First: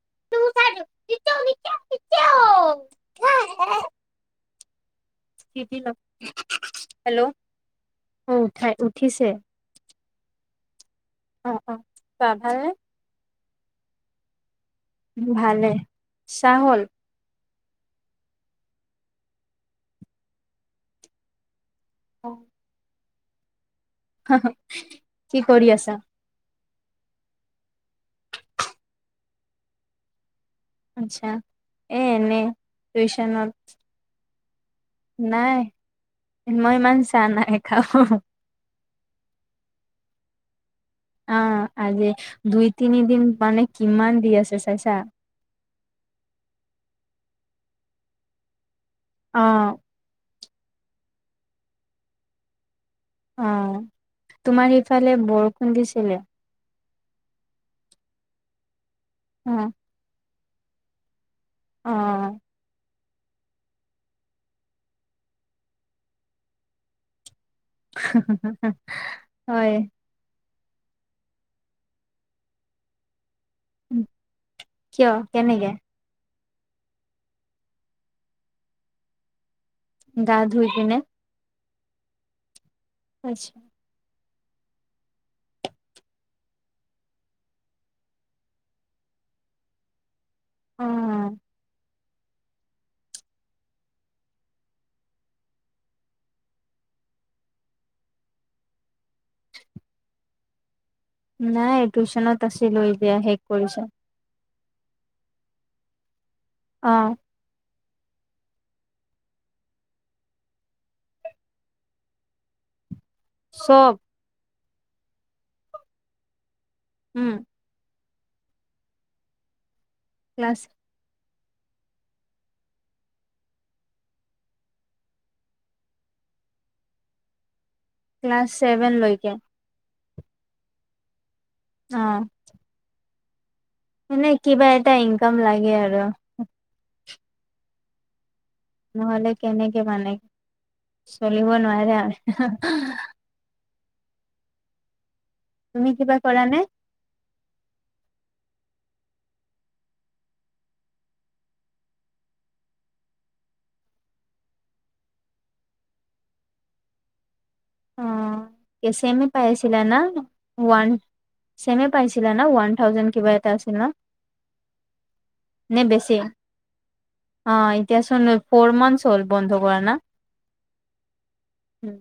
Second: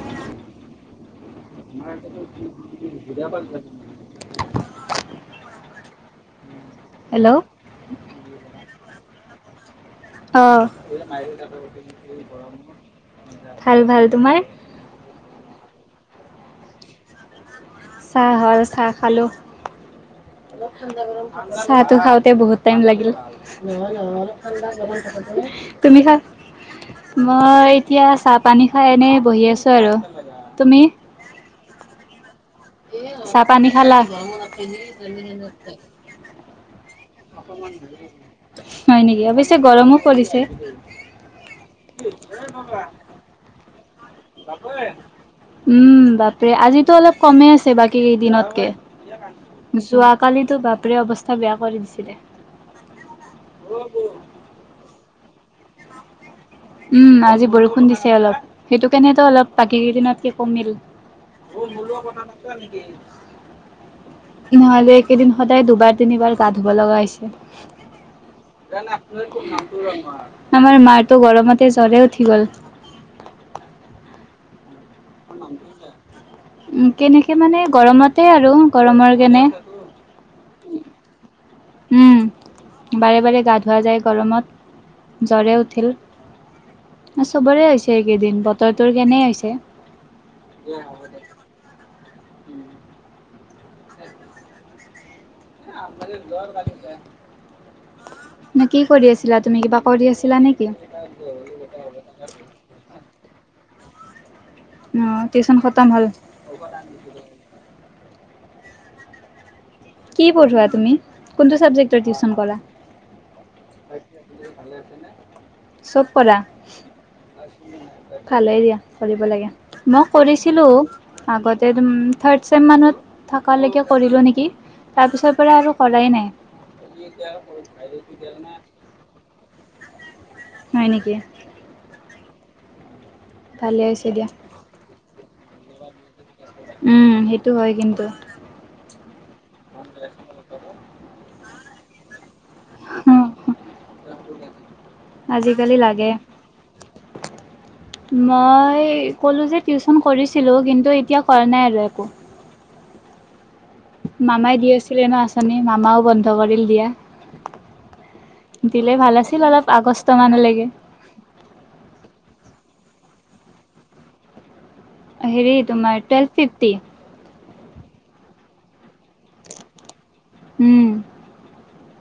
[unintelligible] [unintelligible] Hello অ', [unintelligible] উঠিছে। আহ অ অ বা ভালনে? ভাল ভাল। তোমাৰ? ভালে। চাহ হল? চাহ হ'ল। চাহ খালো। চাহটো খাওঁতে বহুত টাইম লাগিল। কি কৰি আছা? তুমি খা মই এতিয়া চাহ-পানী খাই এনে বহি আছো আৰু। আচ্ছা, এ এনেই। চাহ-পানী খালা? [unintelligible] নাই মই ইমান চাহ নাই খাওঁ হয় নেকি। অৱশ্যে গৰমো পৰিছে। আহ আজি দুই-তিনিদিন মানে কিমান দি আছে চাইছা? উম বাপৰে। আজিতো অলপ কমেই আছে বাকী কেইদিনতকে। অ যোৱ কালি টো বাপৰে অৱস্থা বেয়া কৰি দিছিলে। অ', তোমাৰ সিফালে বৰষুণ দিছিলে? উম আজি বৰষুণ দিছে অলপ, সেইটো কাৰণেতো অলপ অ বাকী কেইদিনতকে কমিল। অ [unintelligible] নহ'লে এইকেইদিন সদায় দুবা- তিনিবাৰ গা ধুব লগা হৈছে। হয় [unintelligible] আমাৰ মাৰটো গৰমতে জ্বৰে উঠি গল। কিয়? কেনেকে? উ কেনেকে মানে গৰমতে আৰু গৰমৰ কেনে গা ধুই কেনে উম বাৰে বাৰে গা ধৱোৱা যায় গৰমত। জ্বৰে উঠিল। চবৰে হৈছে এইকেইদিন, বতৰটোৰ কেনেই হৈছে। অ দে হ'ব দে। [unintelligible] নে কি কৰি আছিলা তুমি? কিবা কৰি আছিলা নেকি? নাই টিউশচনত আছিলোঁ, এতিয়া শেষ কৰিছোঁ। অ' টিউশন খতম হ'ল? অ কি পঢ়োৱা তুমি, কোনটো চাবজেক্টৰ টিউচন কৰা? চব চব পঢ়া? উম ভালেই দিয়া কৰিব লাগে। মই ক্লাছ কৰিছিলোঁ আগতে থাৰ্ডছেম মানত থাকালৈকে কৰিলোঁ নেকি। তাৰ পিছৰপৰা আৰু কৰাই নাই। ক্লাছ ছেভেন লৈকে। হয় নেকি? অ'। ভালে হৈছে মানে দিয়া কিবা এটা ইনকাম লাগে আৰু। উম, সেইটো হয় কিন্তু। নহ'লে কেনেকে মানে, চলিব নোৱাৰে আৰু। আজিকালি তুমি লাগে। কিবা কৰা নে মই এই ক'লো যে টিউচন কৰিছিলোঁ কিন্তু এতিয়া কৰা নাই আৰু একো। মামাই দি আছিলে ন' আঁচনি, মামাও বন্ধ কৰিল দিয়া। এ, দিলে ভাল ছেমে আছিল অলপ পাইছিলিলানা, আগষ্ট মানলৈকে ৱান ছেমে পাইছিলিলা না ৱান থাউজেণ্ড কিবা এটা আছিল ন'। হেৰি নে তোমাৰ বেছি টুৱেলভ ফিফটি। অ' এতিয়াচোন ফৰ মান্থচ হ'ল বন্ধ কৰা না? উম। উম,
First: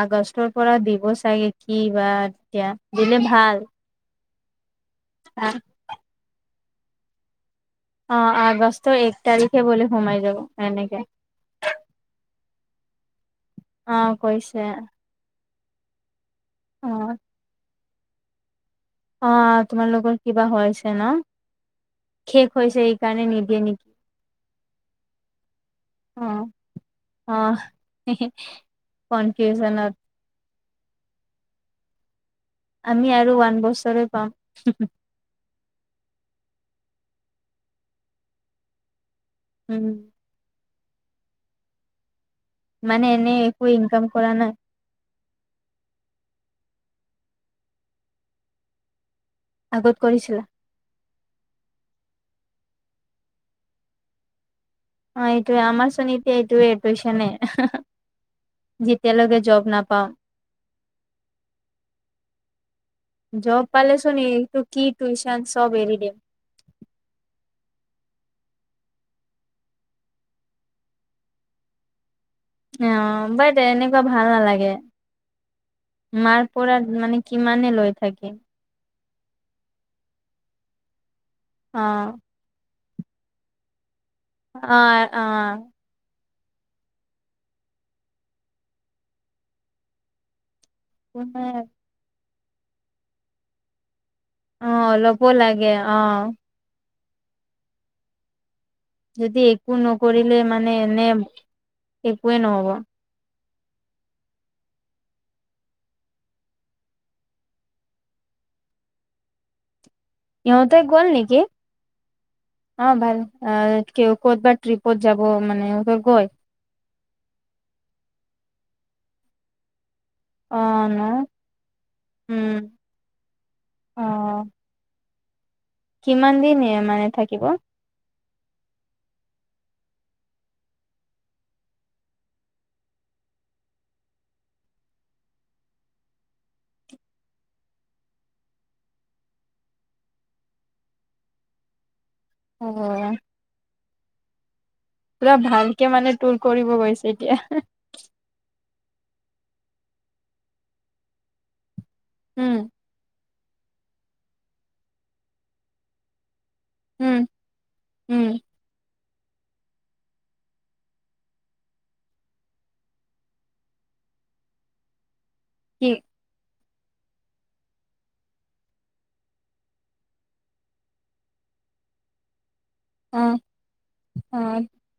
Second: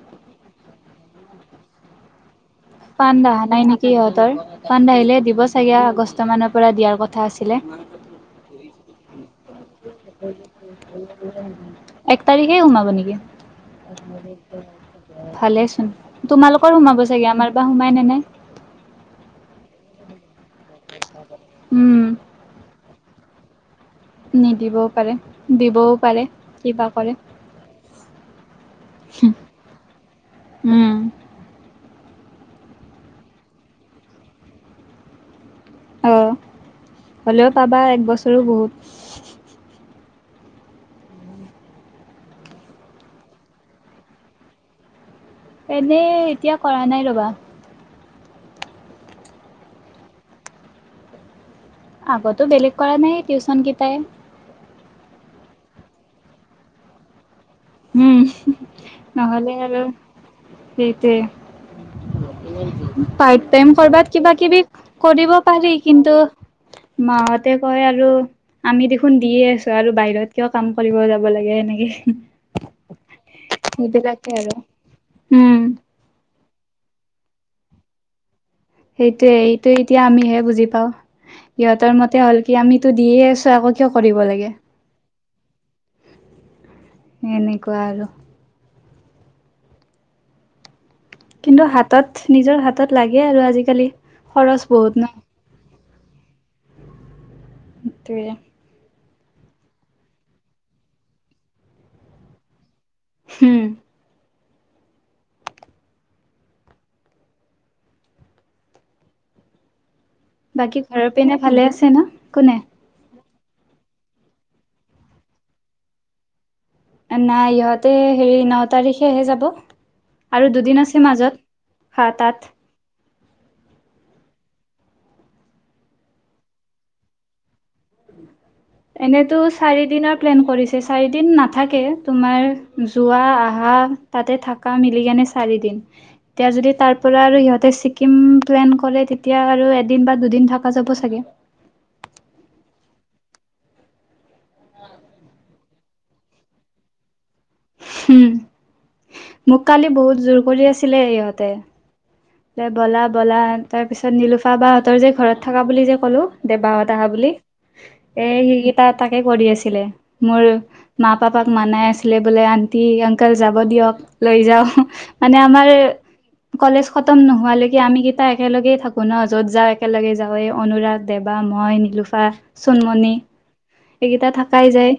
আগষ্টৰ পৰা দিব চাগে, কি বা, এতিয়া দিলে ভাল। ফাণ্ড আহিলে দিব চাগে আগষ্ট মানৰ পৰা দিয়াৰ কথা আছিল। অ' আগষ্টৰ এক তাৰিখে বুলে সোমাই যাব এনেকে। এক তাৰিখে সোমাব নেকি? অ' কৈছে। ভালেইচোন। তোমালোকৰ অ সোমাব চাগে, আমাৰ বা সোমাই নে নাই। অ' তোমালোকৰ কিবা হৈছে ন'? উম শেষ হৈছে এইকাৰণে নিদিয়ে নেকি। নিদিবও পাৰে, দিবওঁ পাৰে, অ কিবা কৰে। অ কনফিউজনত উম। আমি আৰু ওৱান বছৰে পাম। অ'। হ'লেও পাবা, এক বছৰো বহুত। উম। মানে এনে একো ইনকম কৰা নাই। এনেই এতিয়া কৰা নাই ৰবা। আগত কৰিছিলা? আগতো বেলেগ কৰা নাই, টিউচন কেইটাই। অ' এইটোৱে, আমাৰচুন এইটোৱে এ, টিচনে। উম, নহ'লে জব আৰু নাপাম হেইটোৱে। পাৰ্ট জব টাইম ক'ৰবাত পালেচোন কিবা এইটো কিবি কি কৰিব টিউচন চব পাৰি এৰি কিন্তু দিম মাহতে কয় আৰু আমি দেখোন দিয়ে আছো আৰু বাহিৰত কিয় কাম কৰিব যাব লাগে, এনেকে অ' বাদে এনেকুৱা ভাল আৰু নালাগে। উম মাৰ মাৰপৰা মানে কিমানে লৈ থাকিম। সেইটোয়ে, এইটো এতিয়া আমিহে বুজি পাও। সিহঁতৰ মতে অ' হ'ল কি আমি তো দিয়ে আছ, আকৌ কিয়। কৰিব লাগে আহ, আহ। এনেকুৱা আৰু কিন্তু হাতত, নিজৰ হাতত লাগে আৰু আজিকালি খৰচ অ' বহুত নহ। ল'ব লাগে অ'। সয়ে। যদি একো নকৰিলে, মানে এনে, একোৱে নহব। হম। ইহঁতে বাকী গ'ল ঘৰৰ পিনে নেকি, ভালে আছে ন কোনে অ, ভাল। আহ ক, ক'ত বা ট্ৰিপত যাব মানে ত, গৈ। নাই ইহঁতে হেৰি ন, তাৰিখেহে যাব। আৰু দুদিন অ' আছে, মাজত হা, তাত আহ। কিমান দিন মানে থাকিব। এনেতো চাৰি দিনৰ প্লেন কৰিছে, চাৰি দিন নাথাকে, তোমাৰ যোৱা, আহা তাতে থাককা মিলি কেনে চাৰি দিন এতিয়া যদি তাৰ পৰা আৰু সিহঁতে ছিকিম পলেন কৰে, তেতিয়া আৰু এদিন বা দুদিন থকা যাব চাগে। আহ। পুৰা ভালকে মানে তুৰ কৰিব গৈছে এতিয়া। উম মোক কালি বহুত জোৰ কৰি আছিলে ইহঁতে উম। বলা বলা তাৰপিছত নিলোফা বাাহঁতৰ যে ঘৰত থকা বুলি যে ক'লোঁ। দেবাহত আহা উম, বুলি এ, উম, সে, তাত তাকে কৰি আছিলে, মোৰ, মা, পাপাক মানাই আছিলে বোলে, আন্টি, অংকেল যাব দিয়ক। লৈ যাওঁ মানে আমাৰ কি কলেজ। খতম নোহোৱালৈকে আমি কেইটা একেলগেই থাকোঁ ন, য'ত যাওঁ। একেলগে যাওঁৱ অনুৰাগ দেৱা মই নি লুফা চোনমনি অ' এইকেইটা অ' থাকাই যায়,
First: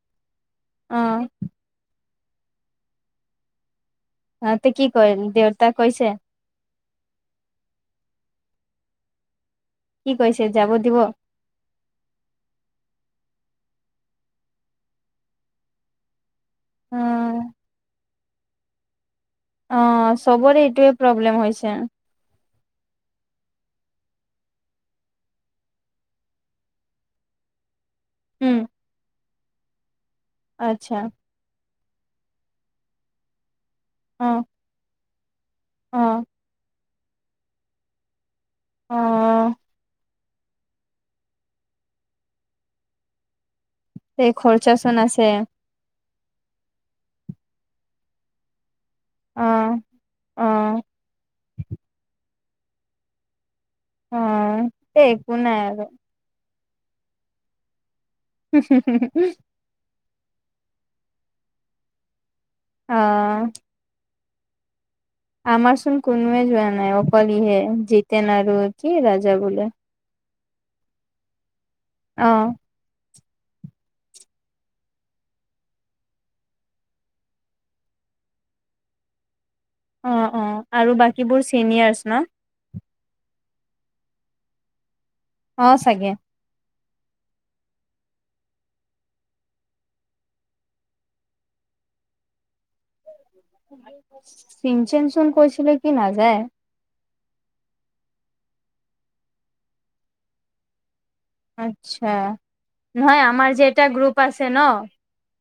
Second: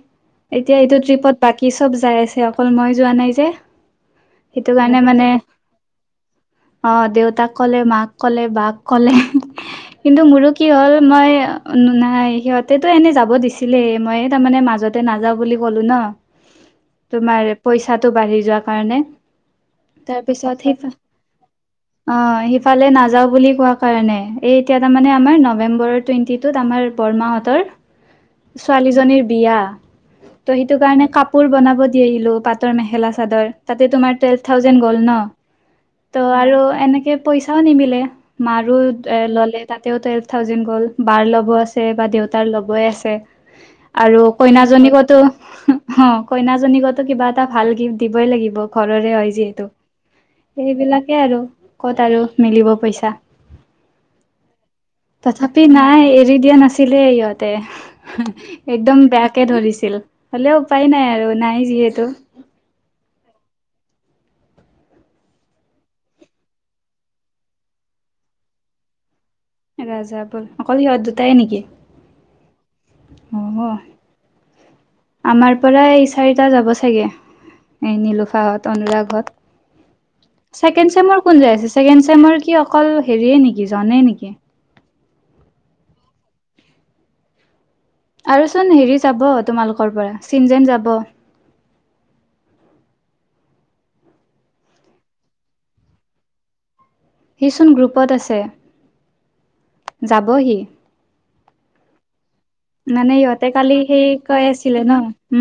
এতিয়া এইটো অ'। ট্ৰিপত বাকী চব যাই আছে। অকল মই যোৱা নাই যে। অহ, তে, সেইটো কি কাৰণে কৰি মানে দেউতাক কৈছে। অ, দেউতাক কলে ম, কলে বাঘ কলে। কি কিন্তু কৈছে মোৰো কি যাব হ'ল দিব অ মই নাই সিহঁতেতো এনেই যাব দিছিলে। মই তাৰমানে মাজতে নাযাওঁ বুলি ক'লো ন। তোমাৰ পইচাটো বাঢ়ি যোৱা কাৰণে। অ, তাৰপিছত চবৰে এইটোয়ে প্ৰব্লেম হৈছে। ফালে নাযাও বুলি কোৱা কাৰণে এই এতিয়া তাৰমানানে আমাৰ নৱেম্বৰৰ টুৱেণ্টি টুত আমাৰ বৰমাহতৰ উম ছোৱালীজনীৰ বিয়া ত' সেইটো আচ্ছা কাৰণে কাপোৰ বনাব আহিলো পাতৰ মেখেলা চাদৰ তাতে, তমাৰ, অ টুৱেলভ থাউজেনড গ'ল, ন। অ ত' আৰু এনেকে পইচাও নিমিলে মাৰো অ এ, ল'লে তাতেও থাউজেন গ'ল বাৰ ল'ব আছে বা দেউতাৰ ল'বই আছে। আৰু এই খৰচা চোন কইনাজনীকতো আছে অ'। কইনাজনীকতো কিবা এটা ভাল গিফ্ট দিবই লাগিব। ঘৰৰে হয়, অ যিহেতু অ এইবিলাক তাকে আৰু ক'ত আৰু মিলিব পইচা। অ এ একো তথাপি আৰু নাই এৰি দিয়া নাছিল। ছিলে ইহঁতে একদম বেয়াকে ধৰিছিল। হ'লেও উপায় নাই আৰু নাই যিহেতু অহ। আমাৰ চোন কোনোৱে যোৱা নাই। অকল ইহে জতেন আৰু কি ৰাজা বোলে। ৰাজাবোৰ অকল সিহঁত দুতাইয়ে নেকি। অহ। অ'। আমাৰ পৰা এই চাৰিটা যাব চাগে এই নিলোফাহত অনুৰাগ অ অ হত ছেকেন আৰু ছেমৰ বাকীবোৰ কোন যায় আছে চিনিয়ৰ্চ ছেকেন ন ছেমৰ কি অকল হেৰিয়ে নেকি জানে নেকি? অ', চাগে। আৰুচোন হেৰি যাব তোমালোকৰ পৰা চিন যেন যাব। চিনচেন চোন কৈছিলে কি নাযায়। সিচোন গ্ৰুপত আছে যাব হি। আচ্ছা নহয় সিহঁতে আমাৰ যে কালি এটা সেই গ্ৰুপ কৈ আছে আছিলে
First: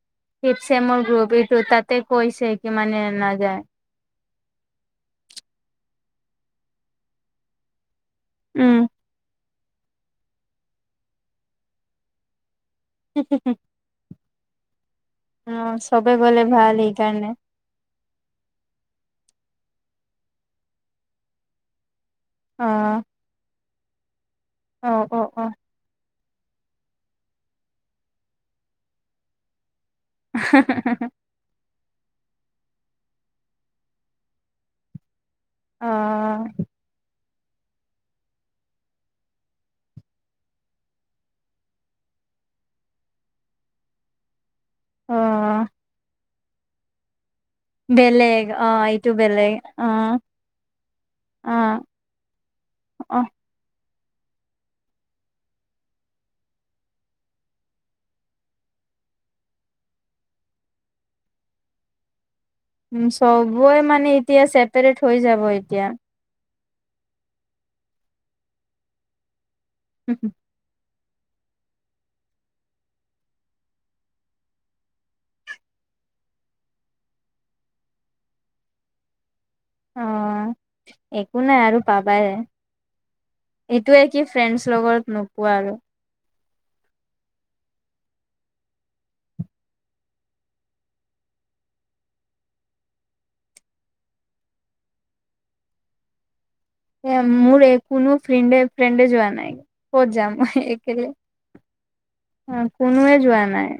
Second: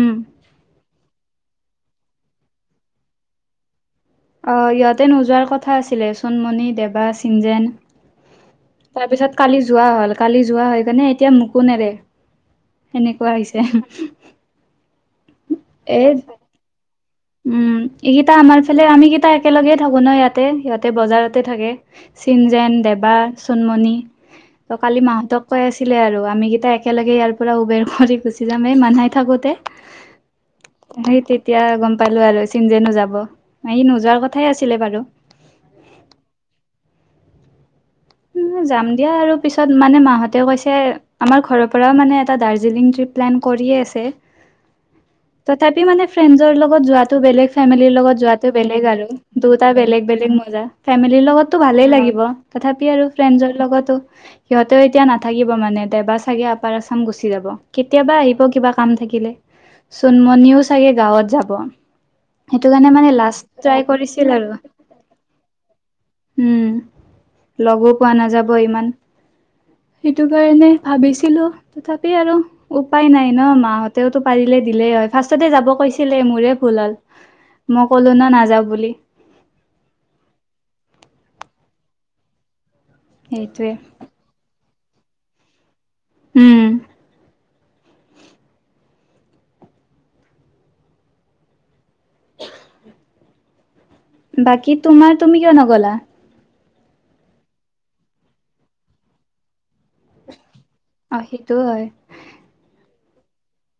উম ছেমোৰ গ্ৰুপ এইটো তাতে কৈছে কি মানে নাযায়। অ', ইহঁতে নোযোৱাৰ কথা আছিলে চোনমণি, দেবা, চিনজেন। উম। তাৰপিছত কালি যোৱা হ'ল কালি যোৱা হৈ কেনে এতিয়া মোকো নেৰে। সেনেকুৱা হৈছে। উম, চবেই এ গলে ভাল সেইকাৰণে। উম, এইকেইটা আমাৰ ফালে আমিকেইটা একেলগেই থাকোঁ ন' ইয়াতে সিহঁতে বজাৰতে থাকে। অ চিনযেন, দেবা, চুনমণি ত' অ কালি অ মাহতক অ কৈ আছিলে আৰু আমি কেইটা একেলগে ইয়াৰ পৰা উবেৰ কৰি গুচি যাম এই মানহাই থাকোঁতে। সেই তেতিয়া গম পালো আৰু চিনযেনো যাব, সি নোযোৱাৰ কথাই আছিলে বাৰু। অ', যাম দিয়া আৰু পিছত মানে মাহতে কৈছে আমাৰ ঘৰৰ পৰাও মানে এটা দাৰ্জিলিং ত্ৰীপ প্লান কৰিয়ে আছে, অ তথাপিও মানে ফ্ৰেন্সৰ লগত যোৱাতো বেলেগ ফেমিলিৰ লগত যোৱাটো অ বেলেগ আৰু এইটো বেলেগ দুয়টা অ বেলেগ বেলেগ মজা, ফেমিলিৰ অ লগতো ভালেই লাগিব তথাপি অ ফ্ৰেন্সৰ লগত সিহঁতেও এতিয়া নাথাকিব মানে দেবা চাগে আপাৰ আচাম গুচি যাব কেতিয়াবা আহিব কিবা কাম থাকিলে চোনমনিও চাগে গাঁৱত যাব। সেইটো কাৰণে মানে লাষ্ট চবৰে ট্ৰাই মানে কৰিছিল এতিয়া আৰু। চেপাৰেট হৈ যাব এতিয়া। উম, লগো পোৱা নাযাব ইমান সেইটো কাৰণে ভাবিছিলো তথাপি আৰু উপায় নাই ন' মাহঁতেওতো পাৰিলে দিলেই হয় ফাৰ্ষ্টতে যাব কৈছিলে মোৰে ভুল হ'ল, মই ক'লো না নাযাওঁ বুলি। অ', একো নাই আৰু পাবাই সেইটোৱে এইটোয়ে কি ফ্ৰেন্ডচ লগৰত নোপোৱা আৰু উম, [inaudible] বাকী তোমাৰ তুমি কিয় নগলা? মোৰ কোনো ফ্ৰেন্ড ফ্ৰেন্ডে যোৱা নাই ক'ত যাম? অ', সেইটো হয় কোনোৱে যোৱা নাই।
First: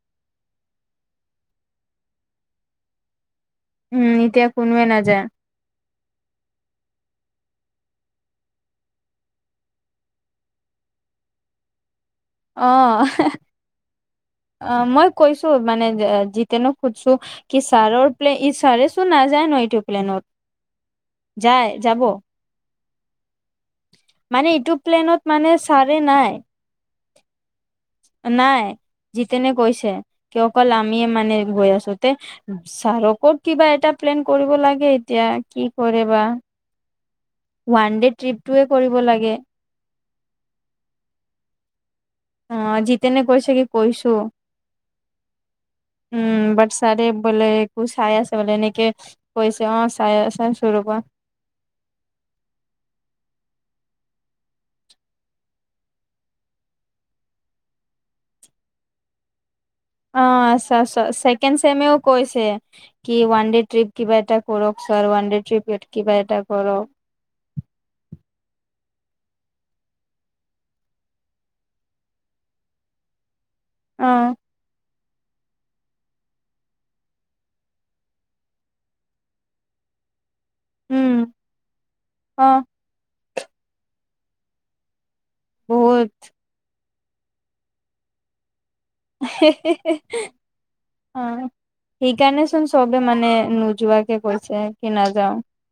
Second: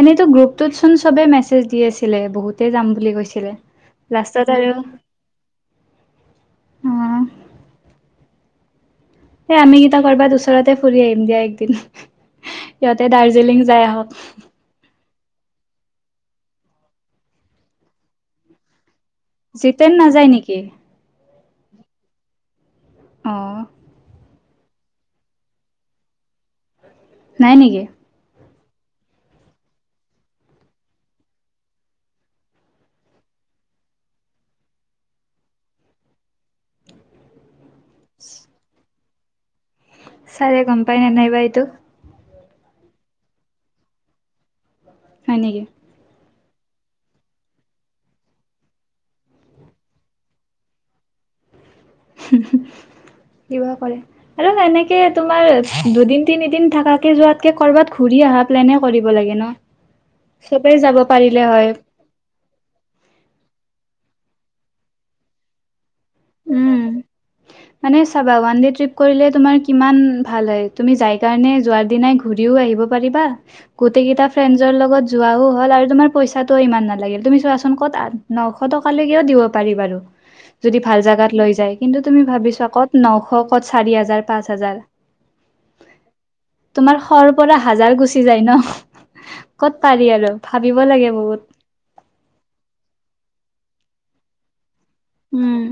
এনেইতো গ্ৰুপটোত চোন চবে মেছেজ দি আছিলে বহুতে যাম বুলি কৈছিলে। উম, এতিয়া কোনোৱে নাযায়। হাঁ? এ আমি কেইটা কৰবাত ওচৰতে ফুৰি আহিম দিয়া একদিন। সিহঁতে অ', দাৰ্জিলিং যাই আহক অ', মই কৈছো মানে জিতেনক সুধছোঁ কি ছাৰৰ প্লে ই ছাৰে নাযায় ন এইটো জিতেন প্লেনত নাযায় নেকি যায় যাব? অ', মানে এইটো প্লেনত মানে ছাৰে নাই। নাই নেকি? নাই। জিতেনে কৈছে কি অকল আমি মানে গৈ আছো তে ছাৰকত কিবা এটা প্লেন কৰিব লাগে এতিয়া কি কৰে বা? ৱান ডে ট্ৰিপটোৱে কৰিব লাগে। চাৰে গম পাই নে নাইবা এইটো। অ, জিতেনে কৈছেগে, কৈছো। হয় নেকি? উম বাট চাৰে বোলে [unintelligible] বলে ইনেক কৈছে অ, চা চাই আছোঁ ৰবা। [unintelligible] [unintelligible] কিবা কৰে, আৰু এনেকে তোমাৰ দুদিন তিনিদিন থাকাকে যোৱাতকে কৰবাত ঘুৰি অহা প্লেনহে কৰিব লাগে ন? অ, আচছা চবেই আচছ যাব পাৰিলে চছেকেণ্ড হয় চেমেও কৈছে। কি ওৱান ডে ট্ৰিপ কিবা এটা কৰক ছাৰ, ওৱান ডে ট্ৰিপ কিবা এটা উম কৰক। মানে চাবা ওৱান দে ট্ৰিপ কৰিলে তুমাৰ কিমান ভাল হয় তুমি যাই কাৰণে যোৱাৰ দিনাই ঘুৰিও আহিব ব পাৰিবা, গোটেই অ কেইতা ফ্ৰেণ্ডৰ লগত যোৱাও হল আৰু তোমাৰ পইচাটো ইমান নালাগিল। তুমি চোৱাচোন ক'ত আঠ, নশ টকালৈকেও দিব পাৰি বাৰু যদি ভাল উম জেগাত লৈ যায়। কিন্তু তুমি অ ভাবিছোৱা ক'ত নশ ক'ত চাৰি হাজাৰ পাঁচ হাজাৰ। বহুত। তোমাৰ শৰ পৰা হাজাৰ গুচি যায় ন'? ক'ত পাৰি আৰু ভাবিব লাগে বহুত অ', সেইকাৰণে চোন চবে মানে ন যোৱাকে কৈছে। কি নাযাও উম,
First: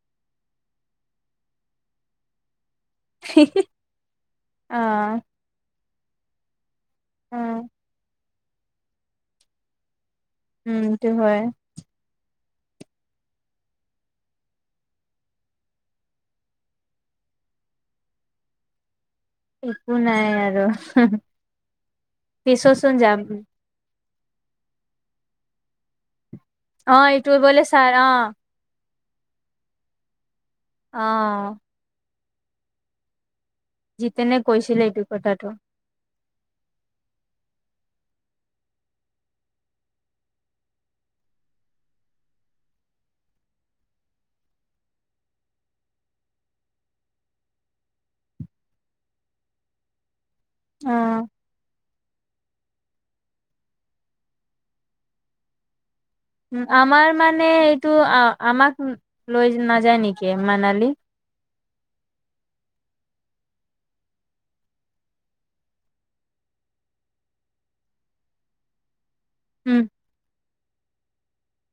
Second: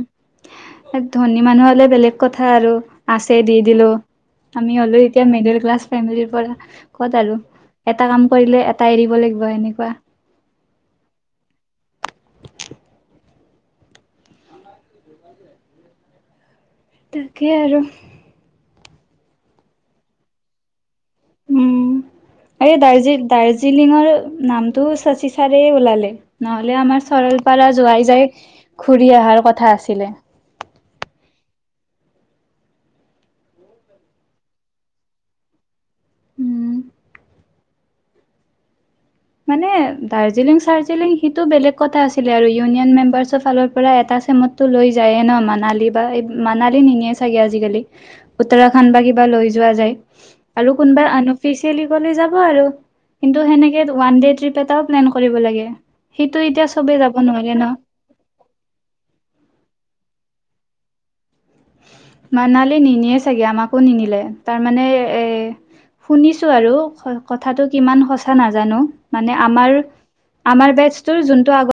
ধনী মানুহ হলে বেলেগ কথা আৰু। আছে দি দিলো, আমি অ হলো এতিয়া মিডিল ক্লাছ ফেমিলিৰ পৰা। ক'ত আৰু। অ এটা কাম কৰিলে এটা এৰিব লাগিব এনেকুৱা। উম, এইটো হয়। তাকে আৰু। একো নাই আৰু। উম, এই পিছচোন যাম দাৰ্জিল-দাৰ্জিলিঙৰ নামটো শশী ছাৰে ওলালে, নহলে অ আমাৰ এইটো চৰল বোলে পাৰা ছাৰ অ যোৱাই যায় ঘূৰি অহাৰ কথা আছিলে। অ', জিতেনে কৈছিলে এইটো কথাটো। উম, মানে দাৰ্জিলিং চাৰ্জিলিং সেইটো বেলেগ কথা আছিলে আৰু, ইউনিয়ন মেম্বাৰ্চৰ ফালৰ পৰা এটা ছেমত টো লৈ যায়ে ন', মানালী বা মানালি নিনিয়ে চাগে আজিকালি উত্তৰাখণ্ড বা কিবা লৈ যোৱা যায়। আৰু কোনোবাই অ', আনঅফিচিয়াল গলে যাব আৰু, কিন্তু সেনেকে ওৱান ডে' ট্ৰিপ এটাও প্লেন কৰিব লাগে। সেইটো উম, এতিয়া চবেই আমাৰ যাব মানে নোৱাৰে ন এইটো আ-আমাক লৈ নাযায় নেকি? কি মানালি? মানালী নিনিয়ে চাগে আমাকো নিনিলে তাৰমানে এ শুনিছোঁ আৰু কথাটো কিমান সঁচা নাজানো। মানে আমাৰ, উম। আমাৰ বেটছ তোৰ যোনটো আগৰ